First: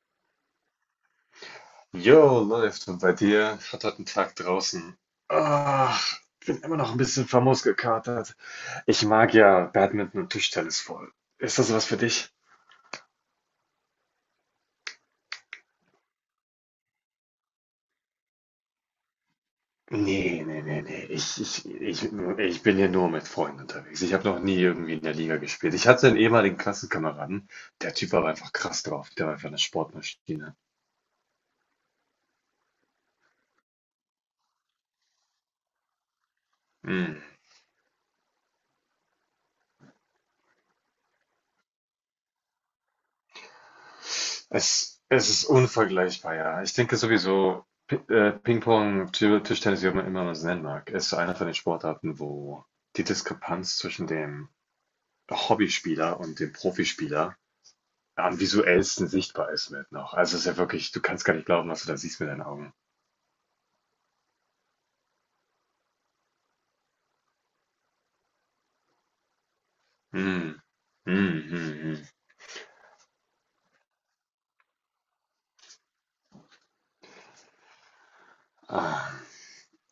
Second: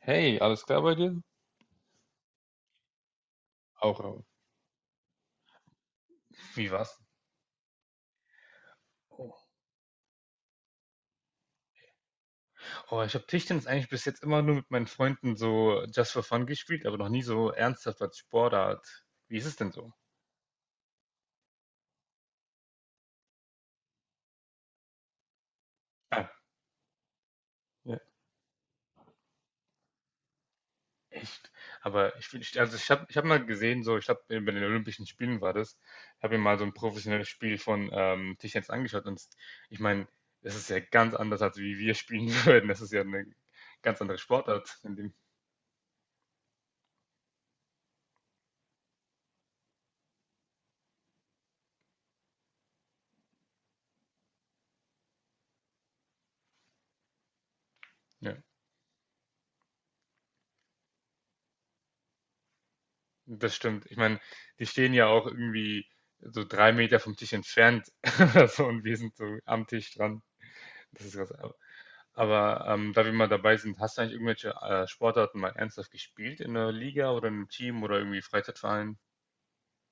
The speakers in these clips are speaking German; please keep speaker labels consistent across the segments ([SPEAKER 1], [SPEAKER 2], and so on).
[SPEAKER 1] Hey, alles klar bei dir?
[SPEAKER 2] Jo, läuft. Und bei dir? Ich hatte heute
[SPEAKER 1] Auch
[SPEAKER 2] einen
[SPEAKER 1] raus.
[SPEAKER 2] Tag draußen. Ach, bin
[SPEAKER 1] Wie
[SPEAKER 2] immer noch ein
[SPEAKER 1] war's?
[SPEAKER 2] bisschen famos gekatert. Ich mag
[SPEAKER 1] Oh,
[SPEAKER 2] ja Badminton und Tischtennis voll. Ist das was für dich?
[SPEAKER 1] oh, ich habe Tischtennis eigentlich bis jetzt immer nur mit meinen Freunden so just for fun gespielt, aber noch nie so ernsthaft als Sportart. Wie ist es denn so?
[SPEAKER 2] Nee, nee, nee, nee. Ich bin hier nur mit Freunden unterwegs. Ich habe noch nie irgendwie in der Liga gespielt. Ich hatte einen
[SPEAKER 1] Ah,
[SPEAKER 2] ehemaligen Klassenkameraden. Der
[SPEAKER 1] ja.
[SPEAKER 2] Typ war aber einfach krass drauf. Der war einfach eine Sportmaschine.
[SPEAKER 1] Echt? Also ich hab mal gesehen, so ich habe bei den Olympischen Spielen war das, habe mir mal so ein
[SPEAKER 2] Hm.
[SPEAKER 1] professionelles Spiel von Tischtennis angeschaut und ich meine, das ist ja ganz anders, als wie wir spielen würden. Das ist ja eine ganz andere Sportart in
[SPEAKER 2] Es,
[SPEAKER 1] dem.
[SPEAKER 2] es ist unvergleichbar, ja. Ich denke sowieso, Ping-Pong, Tischtennis, wie man immer man es nennen mag, ist einer von den Sportarten, wo die Diskrepanz zwischen dem Hobbyspieler und dem Profispieler
[SPEAKER 1] Ja.
[SPEAKER 2] am visuellsten sichtbar ist mit noch. Also es ist ja wirklich, du kannst gar nicht glauben, was du da siehst mit deinen Augen.
[SPEAKER 1] Das stimmt. Ich meine, die stehen ja auch irgendwie so drei Meter vom Tisch entfernt oder so und wir sind so am Tisch dran.
[SPEAKER 2] Mm.
[SPEAKER 1] Das
[SPEAKER 2] Mm,
[SPEAKER 1] ist krass.
[SPEAKER 2] mm,
[SPEAKER 1] Aber
[SPEAKER 2] mm.
[SPEAKER 1] aber ähm, da wir mal dabei sind, hast du eigentlich irgendwelche Sportarten mal ernsthaft gespielt in einer Liga oder in einem Team oder irgendwie Freizeitverein?
[SPEAKER 2] Ah.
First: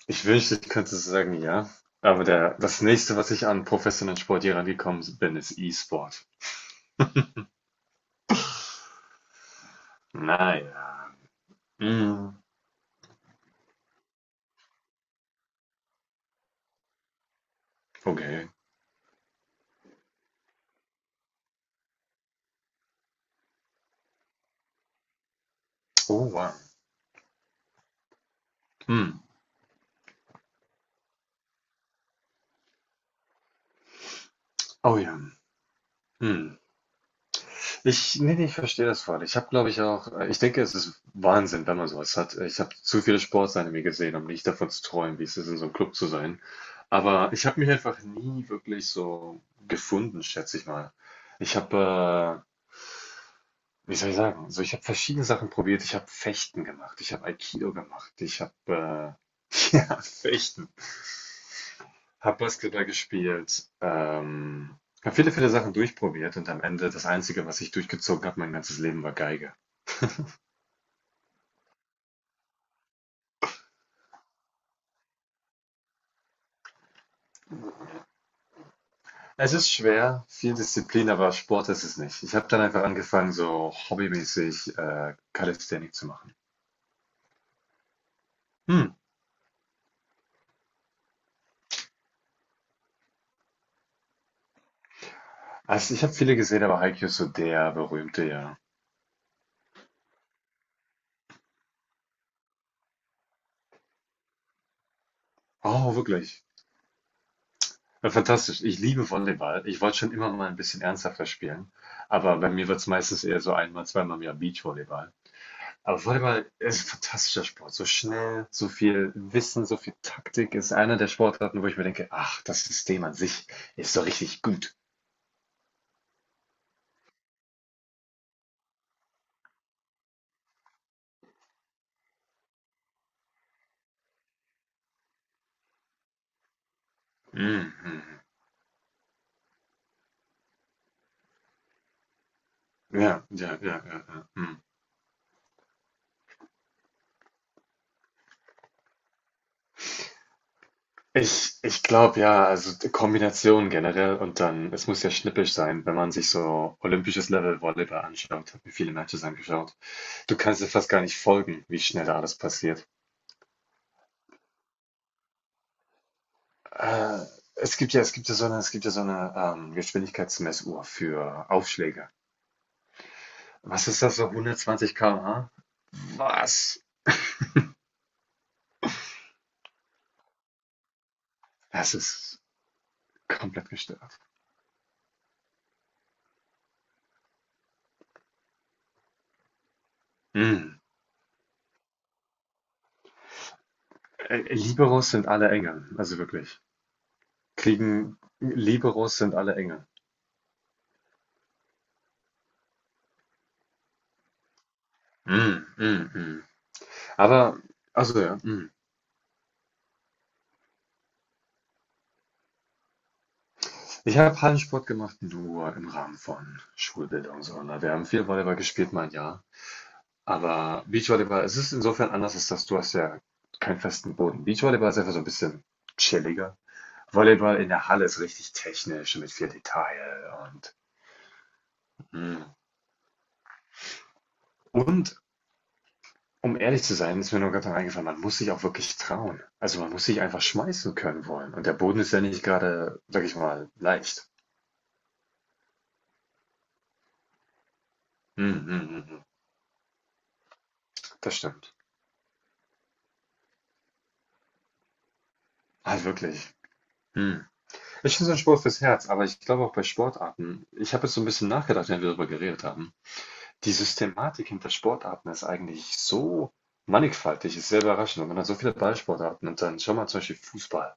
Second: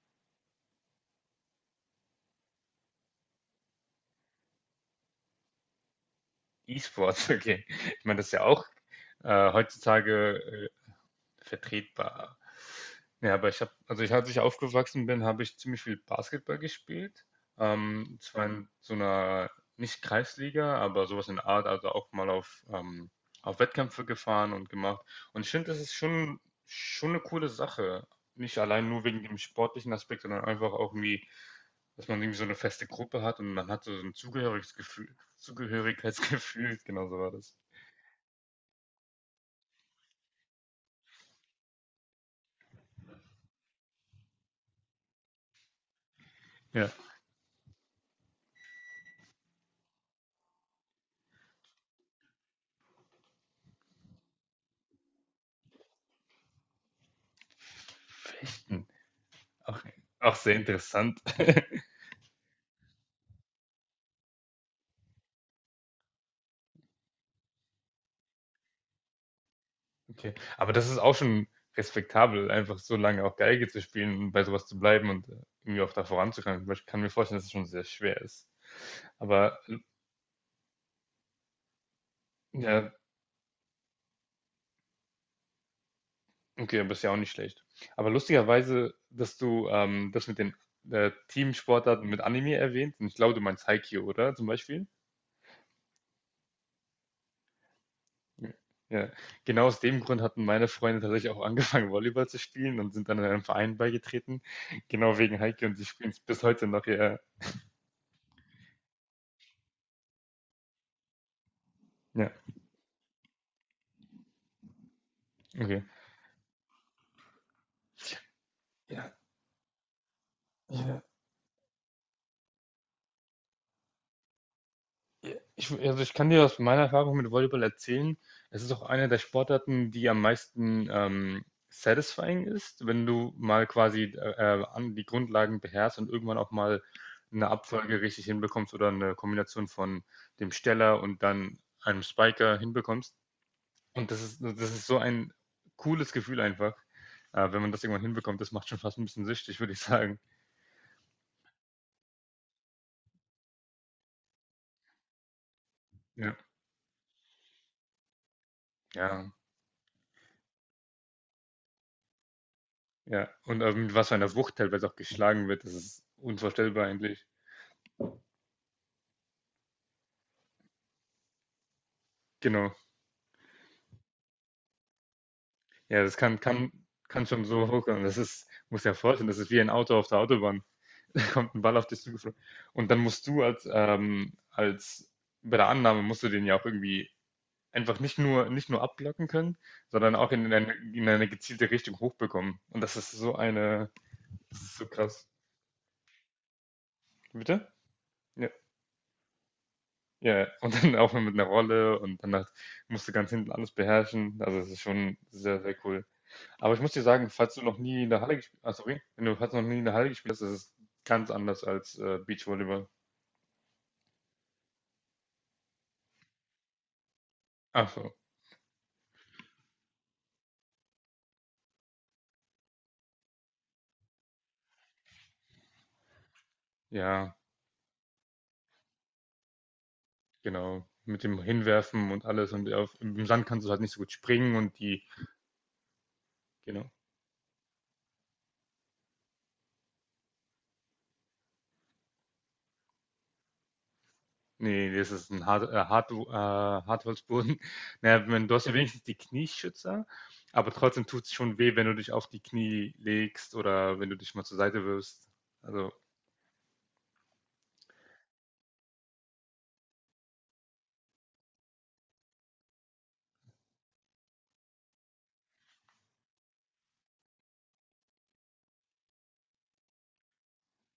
[SPEAKER 2] Ich wünschte, ich könnte so sagen, ja. Aber das nächste, was ich an professionellen Sport hier rangekommen bin, ist E-Sport.
[SPEAKER 1] E-Sports, okay. Ich meine, das ist ja auch heutzutage
[SPEAKER 2] Naja. Mm.
[SPEAKER 1] vertretbar. Ja, aber ich habe, also ich, als ich aufgewachsen bin, habe ich ziemlich viel Basketball gespielt. Zwar
[SPEAKER 2] Okay.
[SPEAKER 1] in so einer, nicht Kreisliga, aber sowas in der Art, also auch mal auf Wettkämpfe gefahren und gemacht. Und ich finde, das ist
[SPEAKER 2] Oh, wow.
[SPEAKER 1] schon eine coole Sache. Nicht allein nur
[SPEAKER 2] Mhm.
[SPEAKER 1] wegen dem sportlichen Aspekt, sondern einfach auch irgendwie, dass man irgendwie so eine feste Gruppe hat und man hat so ein
[SPEAKER 2] Oh ja. Mhm.
[SPEAKER 1] Zugehörigkeitsgefühl, genau so war das.
[SPEAKER 2] Ich Nee, ne, ich verstehe das voll. Ich habe, glaube ich, auch ich denke, es ist Wahnsinn, wenn man so hat. Ich habe zu viele Sportsanime gesehen, um nicht davon zu träumen, wie es ist, in so einem Club zu sein.
[SPEAKER 1] Ja.
[SPEAKER 2] Aber ich habe mich einfach nie wirklich so gefunden, schätze ich mal. Ich habe, wie soll ich sagen? So, ich habe verschiedene Sachen probiert. Ich habe Fechten gemacht, ich habe Aikido gemacht, ich
[SPEAKER 1] Fechten.
[SPEAKER 2] habe,
[SPEAKER 1] Auch,
[SPEAKER 2] ja,
[SPEAKER 1] auch sehr
[SPEAKER 2] Fechten.
[SPEAKER 1] interessant.
[SPEAKER 2] Habe Basketball gespielt, habe viele, viele Sachen durchprobiert und am Ende das Einzige, was ich durchgezogen habe, mein ganzes Leben, war Geige.
[SPEAKER 1] Okay. Aber das ist auch schon respektabel, einfach so lange auch Geige zu spielen und bei sowas zu bleiben und irgendwie auch da voranzukommen. Weil ich kann mir vorstellen, dass es schon sehr schwer ist.
[SPEAKER 2] Es
[SPEAKER 1] Aber
[SPEAKER 2] ist
[SPEAKER 1] äh,
[SPEAKER 2] schwer, viel Disziplin, aber Sport ist es nicht. Ich habe dann einfach
[SPEAKER 1] ja,
[SPEAKER 2] angefangen, so hobbymäßig Calisthenics zu machen.
[SPEAKER 1] okay, aber ist ja auch nicht schlecht. Aber
[SPEAKER 2] Hm.
[SPEAKER 1] lustigerweise, dass du das mit den Teamsportarten mit Anime erwähnt, und ich glaube, du meinst Haikyuu, oder? Zum Beispiel?
[SPEAKER 2] Also ich habe viele gesehen, aber Haikyuu ist so der berühmte,
[SPEAKER 1] Ja.
[SPEAKER 2] ja.
[SPEAKER 1] Ja. Genau aus dem Grund hatten meine Freunde tatsächlich auch angefangen, Volleyball zu spielen und sind dann in einem Verein beigetreten. Genau wegen Haikyuu und sie
[SPEAKER 2] Oh,
[SPEAKER 1] spielen es bis
[SPEAKER 2] wirklich.
[SPEAKER 1] heute noch. Ja,
[SPEAKER 2] Ja, fantastisch. Ich liebe Volleyball. Ich wollte schon immer mal ein bisschen ernsthafter spielen,
[SPEAKER 1] ja,
[SPEAKER 2] aber bei mir wird es meistens eher so einmal, zweimal im Jahr Beachvolleyball.
[SPEAKER 1] okay.
[SPEAKER 2] Aber Volleyball ist ein fantastischer Sport. So schnell, so viel
[SPEAKER 1] Ja,
[SPEAKER 2] Wissen, so viel Taktik ist einer
[SPEAKER 1] ja.
[SPEAKER 2] der Sportarten, wo ich mir denke, ach, das System an sich ist so richtig gut.
[SPEAKER 1] Ja, ich, also ich kann dir aus meiner Erfahrung mit Volleyball erzählen, es ist auch eine der Sportarten, die am meisten satisfying ist, wenn du mal quasi an die Grundlagen beherrschst und irgendwann auch mal eine Abfolge
[SPEAKER 2] Mhm.
[SPEAKER 1] richtig hinbekommst oder eine Kombination von dem Steller und dann einem Spiker hinbekommst.
[SPEAKER 2] Ja, ja, ja, ja,
[SPEAKER 1] Und das
[SPEAKER 2] ja.
[SPEAKER 1] ist, das
[SPEAKER 2] Mhm.
[SPEAKER 1] ist so ein cooles Gefühl einfach, wenn man das irgendwann hinbekommt. Das macht schon fast ein bisschen süchtig, würde ich sagen.
[SPEAKER 2] Ich glaube ja, also die Kombination generell und dann, es muss ja schnippisch sein, wenn man sich
[SPEAKER 1] Ja,
[SPEAKER 2] so olympisches Level Volleyball anschaut, habe mir viele Matches
[SPEAKER 1] ja,
[SPEAKER 2] angeschaut. Du kannst dir fast gar nicht folgen, wie schnell da alles passiert.
[SPEAKER 1] ja. Und mit was für einer Wucht teilweise auch geschlagen wird, das ist unvorstellbar
[SPEAKER 2] Äh,
[SPEAKER 1] eigentlich.
[SPEAKER 2] es gibt ja so eine Geschwindigkeitsmessuhr für Aufschläge.
[SPEAKER 1] Genau.
[SPEAKER 2] Was ist das, so 120
[SPEAKER 1] Ja, das
[SPEAKER 2] km/h?
[SPEAKER 1] kann
[SPEAKER 2] Was?
[SPEAKER 1] kann schon so hochkommen. Das ist muss ja vorstellen, das ist wie ein Auto auf der Autobahn. Da kommt ein Ball auf
[SPEAKER 2] Das
[SPEAKER 1] dich zugeflogen.
[SPEAKER 2] ist
[SPEAKER 1] Und dann musst du als,
[SPEAKER 2] komplett gestört.
[SPEAKER 1] als bei der Annahme musst du den ja auch irgendwie einfach nicht nur abblocken können, sondern auch in eine
[SPEAKER 2] Mhm.
[SPEAKER 1] in eine gezielte Richtung hochbekommen. Und das ist so eine das ist so
[SPEAKER 2] Liberos
[SPEAKER 1] krass.
[SPEAKER 2] sind alle Engel, also wirklich.
[SPEAKER 1] Bitte?
[SPEAKER 2] Kriegen.
[SPEAKER 1] Ja,
[SPEAKER 2] Liberos sind alle Engel.
[SPEAKER 1] ja, ja. Und dann auch mit einer Rolle und dann halt musst du ganz hinten alles beherrschen. Also, es ist schon sehr,
[SPEAKER 2] Mhm,
[SPEAKER 1] sehr cool.
[SPEAKER 2] mhm, mhm.
[SPEAKER 1] Aber ich muss dir sagen, falls
[SPEAKER 2] Aber,
[SPEAKER 1] du noch nie in
[SPEAKER 2] also
[SPEAKER 1] der Halle
[SPEAKER 2] ja,
[SPEAKER 1] gespielt
[SPEAKER 2] mhm.
[SPEAKER 1] hast, sorry, wenn du falls du noch nie in der Halle gespielt hast, ist es ganz anders als Beachvolleyball.
[SPEAKER 2] Ich habe Hallensport gemacht, nur im Rahmen von Schulbildung. So, ne?
[SPEAKER 1] Ach
[SPEAKER 2] Wir haben
[SPEAKER 1] so,
[SPEAKER 2] viel Volleyball gespielt, mein Jahr. Aber Beachvolleyball, es ist insofern anders, als dass du hast ja keinen festen Boden. Beachvolleyball ist einfach so ein bisschen chilliger.
[SPEAKER 1] ja,
[SPEAKER 2] Volleyball in der Halle ist richtig technisch mit viel Detail und
[SPEAKER 1] genau. Mit dem Hinwerfen und alles.
[SPEAKER 2] Mhm.
[SPEAKER 1] Und auf, im Sand kannst du halt nicht so gut springen und die,
[SPEAKER 2] und um ehrlich
[SPEAKER 1] genau.
[SPEAKER 2] zu sein, ist mir nur gerade eingefallen, man muss sich auch wirklich trauen. Also man muss sich einfach schmeißen können wollen. Und der Boden ist ja nicht gerade, sag ich mal, leicht.
[SPEAKER 1] Nee, das ist ein Hartholzboden. Naja, wenn,
[SPEAKER 2] Hm,
[SPEAKER 1] du hast ja
[SPEAKER 2] hm, hm,
[SPEAKER 1] wenigstens die
[SPEAKER 2] hm.
[SPEAKER 1] Knieschützer, aber trotzdem tut es
[SPEAKER 2] Das
[SPEAKER 1] schon
[SPEAKER 2] stimmt.
[SPEAKER 1] weh, wenn du dich auf die Knie legst oder wenn du dich mal zur Seite wirfst. Also,
[SPEAKER 2] Also wirklich. Hm. Ich finde, so ein Sport fürs Herz, aber ich glaube auch bei Sportarten, ich habe jetzt so ein bisschen nachgedacht, wenn wir darüber geredet haben. Die Systematik hinter Sportarten ist eigentlich so mannigfaltig, ist sehr überraschend. Und man hat so viele Ballsportarten und dann schau mal zum Beispiel Fußball.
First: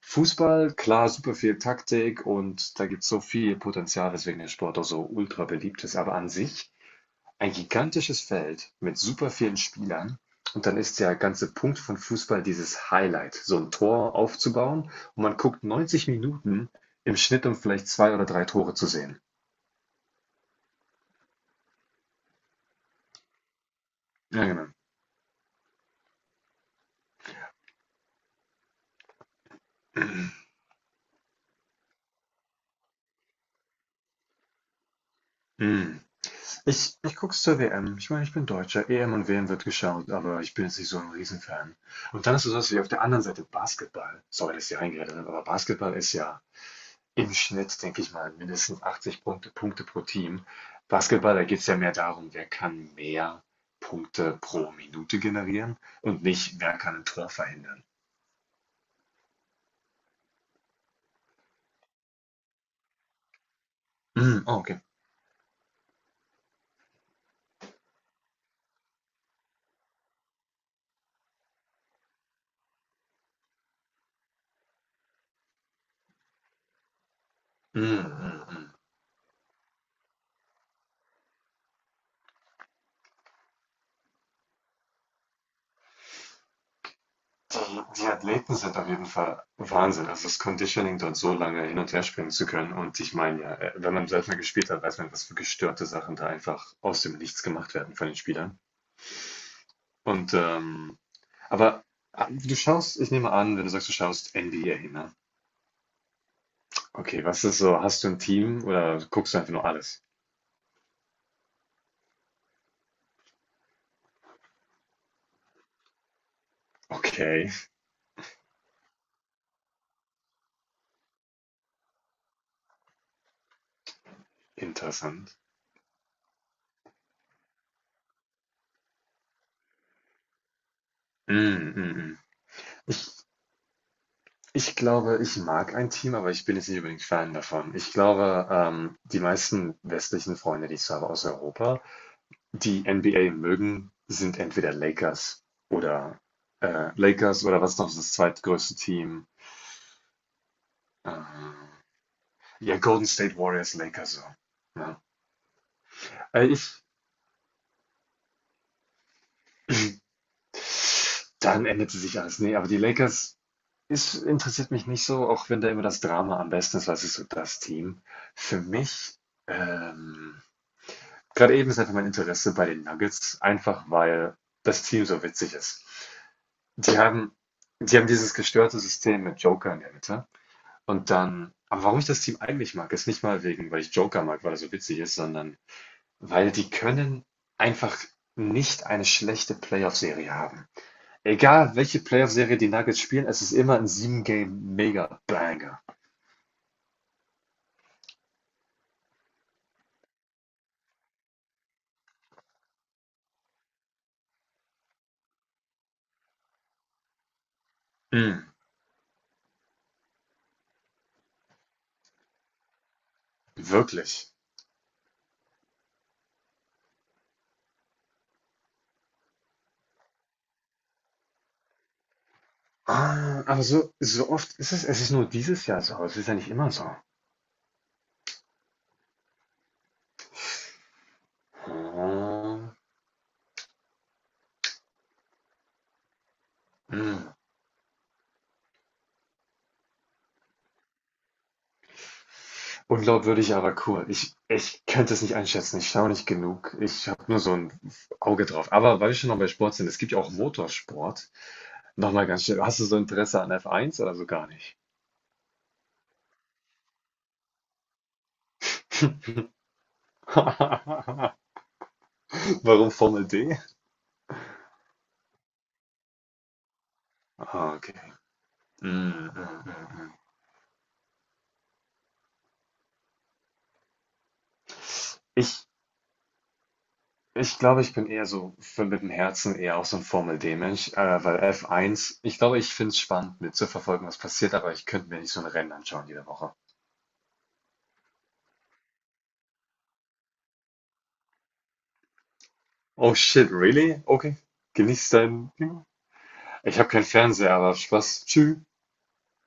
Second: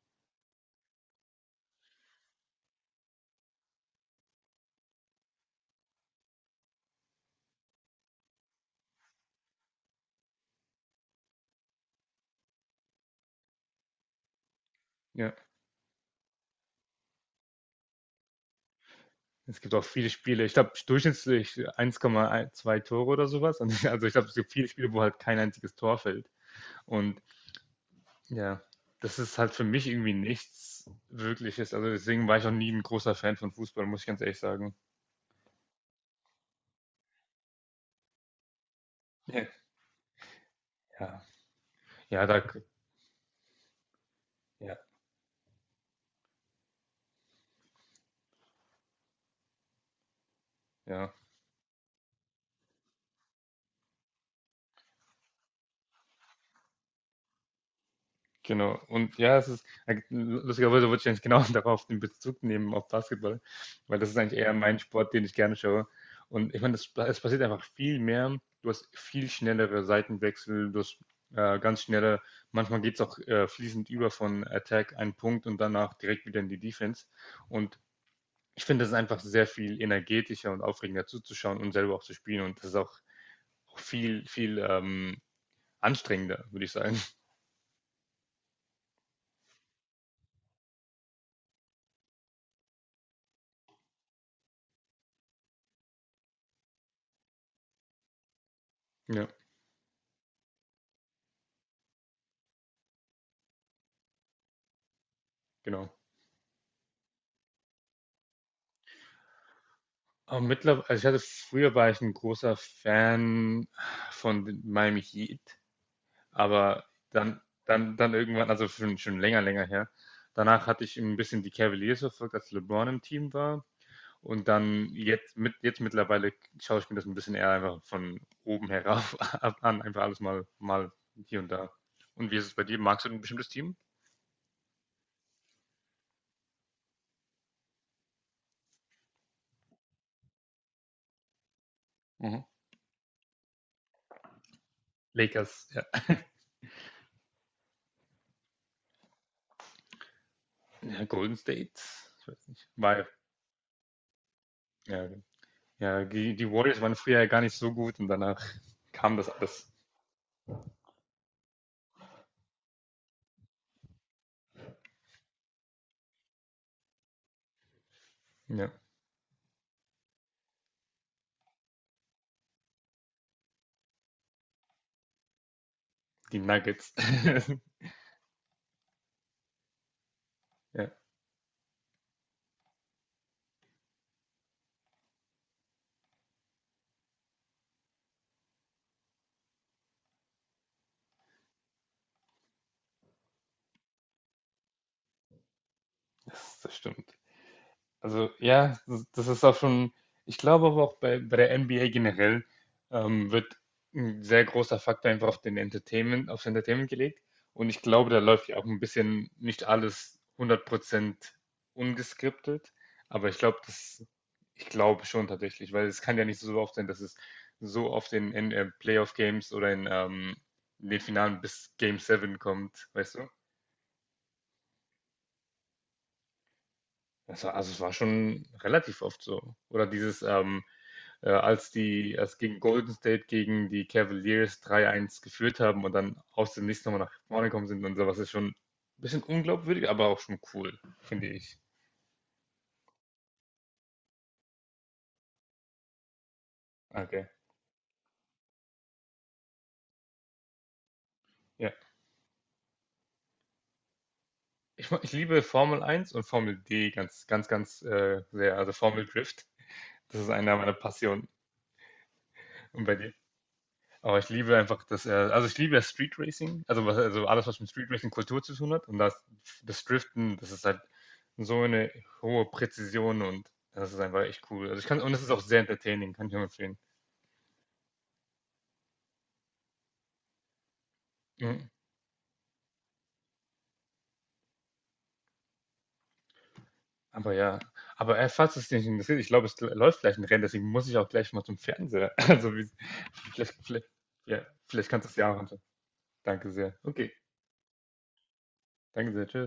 [SPEAKER 2] Fußball, klar, super viel Taktik und da gibt es so viel Potenzial, weswegen der Sport auch so ultra beliebt ist. Aber an sich ein gigantisches Feld mit super vielen Spielern. Und dann ist der ganze Punkt von Fußball dieses Highlight, so ein Tor aufzubauen. Und
[SPEAKER 1] ja.
[SPEAKER 2] man guckt 90 Minuten im Schnitt, um vielleicht zwei oder drei Tore zu sehen.
[SPEAKER 1] Es gibt auch viele Spiele. Ich glaube, durchschnittlich 1,2 Tore oder sowas. Und also ich glaube, es
[SPEAKER 2] Ja,
[SPEAKER 1] gibt viele
[SPEAKER 2] genau.
[SPEAKER 1] Spiele, wo halt kein einziges Tor fällt. Und ja, das ist halt für mich irgendwie nichts Wirkliches. Also deswegen war ich auch nie ein großer Fan von Fußball, muss ich ganz ehrlich sagen.
[SPEAKER 2] Mm. Ich guck's zur WM. Ich meine, ich bin Deutscher. EM und
[SPEAKER 1] Ja.
[SPEAKER 2] WM wird geschaut, aber ich bin jetzt nicht so ein
[SPEAKER 1] Ja,
[SPEAKER 2] Riesenfan.
[SPEAKER 1] ja,
[SPEAKER 2] Und dann
[SPEAKER 1] da,
[SPEAKER 2] ist es so, dass ich auf der anderen Seite Basketball, sorry, dass
[SPEAKER 1] ja.
[SPEAKER 2] ich reingeredet habe, aber Basketball ist ja im Schnitt, denke ich mal, mindestens 80 Punkte pro Team.
[SPEAKER 1] ja.
[SPEAKER 2] Basketball, da geht's ja mehr darum, wer kann mehr Punkte pro Minute generieren und nicht, wer kann ein Tor verhindern.
[SPEAKER 1] Genau. Und ja, es ist, lustigerweise wollte ich eigentlich genau darauf den Bezug nehmen, auf Basketball, weil das ist eigentlich
[SPEAKER 2] Mm,
[SPEAKER 1] eher
[SPEAKER 2] oh,
[SPEAKER 1] mein
[SPEAKER 2] okay.
[SPEAKER 1] Sport, den ich gerne schaue. Und ich meine, das es passiert einfach viel mehr. Du hast viel schnellere Seitenwechsel, du hast äh, ganz schnelle, manchmal geht es auch fließend über von Attack einen Punkt und danach direkt wieder in die Defense. Und
[SPEAKER 2] Mm,
[SPEAKER 1] ich
[SPEAKER 2] mm.
[SPEAKER 1] finde, das ist einfach sehr viel energetischer und aufregender zuzuschauen und selber auch zu spielen. Und das ist auch viel, viel anstrengender, würde ich sagen.
[SPEAKER 2] Die Athleten sind auf jeden Fall Wahnsinn. Also das Conditioning, dort so lange hin und her springen zu können. Und ich meine ja, wenn man selbst mal gespielt hat, weiß man, was für gestörte Sachen da einfach aus dem Nichts gemacht werden von den Spielern.
[SPEAKER 1] Ja,
[SPEAKER 2] Und aber du schaust, ich nehme an, wenn du sagst, du schaust NBA, ne?
[SPEAKER 1] genau.
[SPEAKER 2] Okay, was ist so? Hast du ein Team oder guckst du einfach nur alles?
[SPEAKER 1] Mittler Also ich hatte früher war ich ein großer Fan von den Miami Heat, aber dann
[SPEAKER 2] Okay,
[SPEAKER 1] dann dann irgendwann, also schon länger, länger her. Danach hatte ich ein bisschen die Cavaliers verfolgt, als LeBron im Team war und dann jetzt
[SPEAKER 2] interessant.
[SPEAKER 1] mit jetzt mittlerweile schaue ich mir das ein bisschen eher einfach von oben herauf ab an, einfach alles mal hier und da.
[SPEAKER 2] Mm, mm, mm.
[SPEAKER 1] Und wie ist es bei dir? Magst du ein bestimmtes Team?
[SPEAKER 2] Ich glaube, ich mag ein Team, aber ich bin jetzt nicht unbedingt Fan davon. Ich glaube, die meisten westlichen Freunde, die ich so habe aus Europa,
[SPEAKER 1] Mhm.
[SPEAKER 2] die NBA mögen, sind entweder Lakers
[SPEAKER 1] Lakers, ja.
[SPEAKER 2] oder Lakers oder was noch ist das zweitgrößte Team?
[SPEAKER 1] Ja, Golden State?
[SPEAKER 2] Ähm,
[SPEAKER 1] Ich weiß nicht.
[SPEAKER 2] ja,
[SPEAKER 1] War ja
[SPEAKER 2] Golden State Warriors, Lakers so. Ja.
[SPEAKER 1] Ja, genau. Ja, die,
[SPEAKER 2] Äh,
[SPEAKER 1] die Warriors
[SPEAKER 2] ich,
[SPEAKER 1] waren früher ja gar nicht so gut und danach kam das alles.
[SPEAKER 2] dann änderte sich alles. Nee, aber die Lakers ist, interessiert mich nicht so, auch wenn da immer das Drama am besten ist, was ist so das Team. Für
[SPEAKER 1] Ja,
[SPEAKER 2] mich, ähm, gerade eben ist einfach mein Interesse bei den Nuggets, einfach weil das Team so witzig ist.
[SPEAKER 1] die Nuggets.
[SPEAKER 2] Die haben, die haben dieses gestörte System mit Joker in der Mitte.
[SPEAKER 1] Ja,
[SPEAKER 2] Und dann, aber warum ich das Team eigentlich mag, ist nicht mal wegen, weil ich Joker mag, weil er so witzig ist, sondern weil die können einfach nicht eine schlechte Playoff-Serie haben. Egal, welche Playoff-Serie die Nuggets spielen, es ist immer ein 7-Game-Mega-Banger.
[SPEAKER 1] das stimmt. Also ja, das das ist auch schon, ich glaube aber auch bei der NBA generell wird ein sehr großer Faktor einfach auf den Entertainment, aufs Entertainment gelegt. Und ich glaube, da läuft
[SPEAKER 2] Mm,
[SPEAKER 1] ja auch ein bisschen nicht alles hundert Prozent ungeskriptet. Aber
[SPEAKER 2] wirklich.
[SPEAKER 1] ich glaube schon tatsächlich, weil es kann ja nicht so oft sein, dass es so oft in Playoff-Games oder in den Finalen bis Game 7 kommt, weißt du?
[SPEAKER 2] Ah, aber so, oft ist es, ist nur dieses Jahr so, es ist ja nicht immer so.
[SPEAKER 1] Also es war schon relativ oft so. Oder als gegen
[SPEAKER 2] Ah.
[SPEAKER 1] Golden State gegen die Cavaliers 3-1 geführt haben und dann aus dem nächsten nochmal nach
[SPEAKER 2] Hm.
[SPEAKER 1] vorne gekommen sind und sowas ist schon ein bisschen unglaubwürdig, aber auch schon cool, finde ich.
[SPEAKER 2] Unglaubwürdig, aber cool. Ich könnte es nicht einschätzen. Ich schaue nicht genug. Ich habe
[SPEAKER 1] Okay.
[SPEAKER 2] nur so ein Auge drauf. Aber weil wir schon noch bei Sport sind, es gibt ja auch Motorsport.
[SPEAKER 1] Ja.
[SPEAKER 2] Nochmal ganz schnell. Hast du so Interesse an F1 oder so gar nicht?
[SPEAKER 1] Ich liebe Formel 1 und Formel D ganz, ganz, ganz sehr. Also Formel Drift, das ist einer meiner Passionen. Und
[SPEAKER 2] Warum
[SPEAKER 1] bei dir?
[SPEAKER 2] Formel D?
[SPEAKER 1] Aber ich liebe einfach, dass er, also ich liebe das Street Racing, also, was, also alles, was mit
[SPEAKER 2] Ah,
[SPEAKER 1] Street
[SPEAKER 2] okay.
[SPEAKER 1] Racing Kultur zu tun hat. Und
[SPEAKER 2] Mm, mm,
[SPEAKER 1] das
[SPEAKER 2] mm, mm.
[SPEAKER 1] Driften, das ist halt so eine hohe Präzision und das ist einfach echt cool. Also ich kann, und es ist auch sehr
[SPEAKER 2] Ich,
[SPEAKER 1] entertaining, kann ich nur empfehlen.
[SPEAKER 2] ich glaube, ich bin eher so für, mit dem Herzen eher auch so ein Formel D-Mensch, weil
[SPEAKER 1] Mhm.
[SPEAKER 2] F1, ich glaube, ich finde es spannend mitzuverfolgen, was passiert, aber ich könnte mir nicht so ein Rennen anschauen jede Woche.
[SPEAKER 1] Aber ja, aber falls es dich interessiert, ich glaube, es läuft gleich ein Rennen, deswegen muss ich auch gleich mal zum Fernseher.
[SPEAKER 2] Oh shit,
[SPEAKER 1] Vielleicht,
[SPEAKER 2] really? Okay.
[SPEAKER 1] ja, vielleicht kannst
[SPEAKER 2] Genieß
[SPEAKER 1] du es ja auch
[SPEAKER 2] dein
[SPEAKER 1] anschauen.
[SPEAKER 2] Ding.
[SPEAKER 1] Danke sehr.
[SPEAKER 2] Ich habe keinen
[SPEAKER 1] Okay,
[SPEAKER 2] Fernseher, aber Spaß. Tschüss.
[SPEAKER 1] danke sehr, tschüss.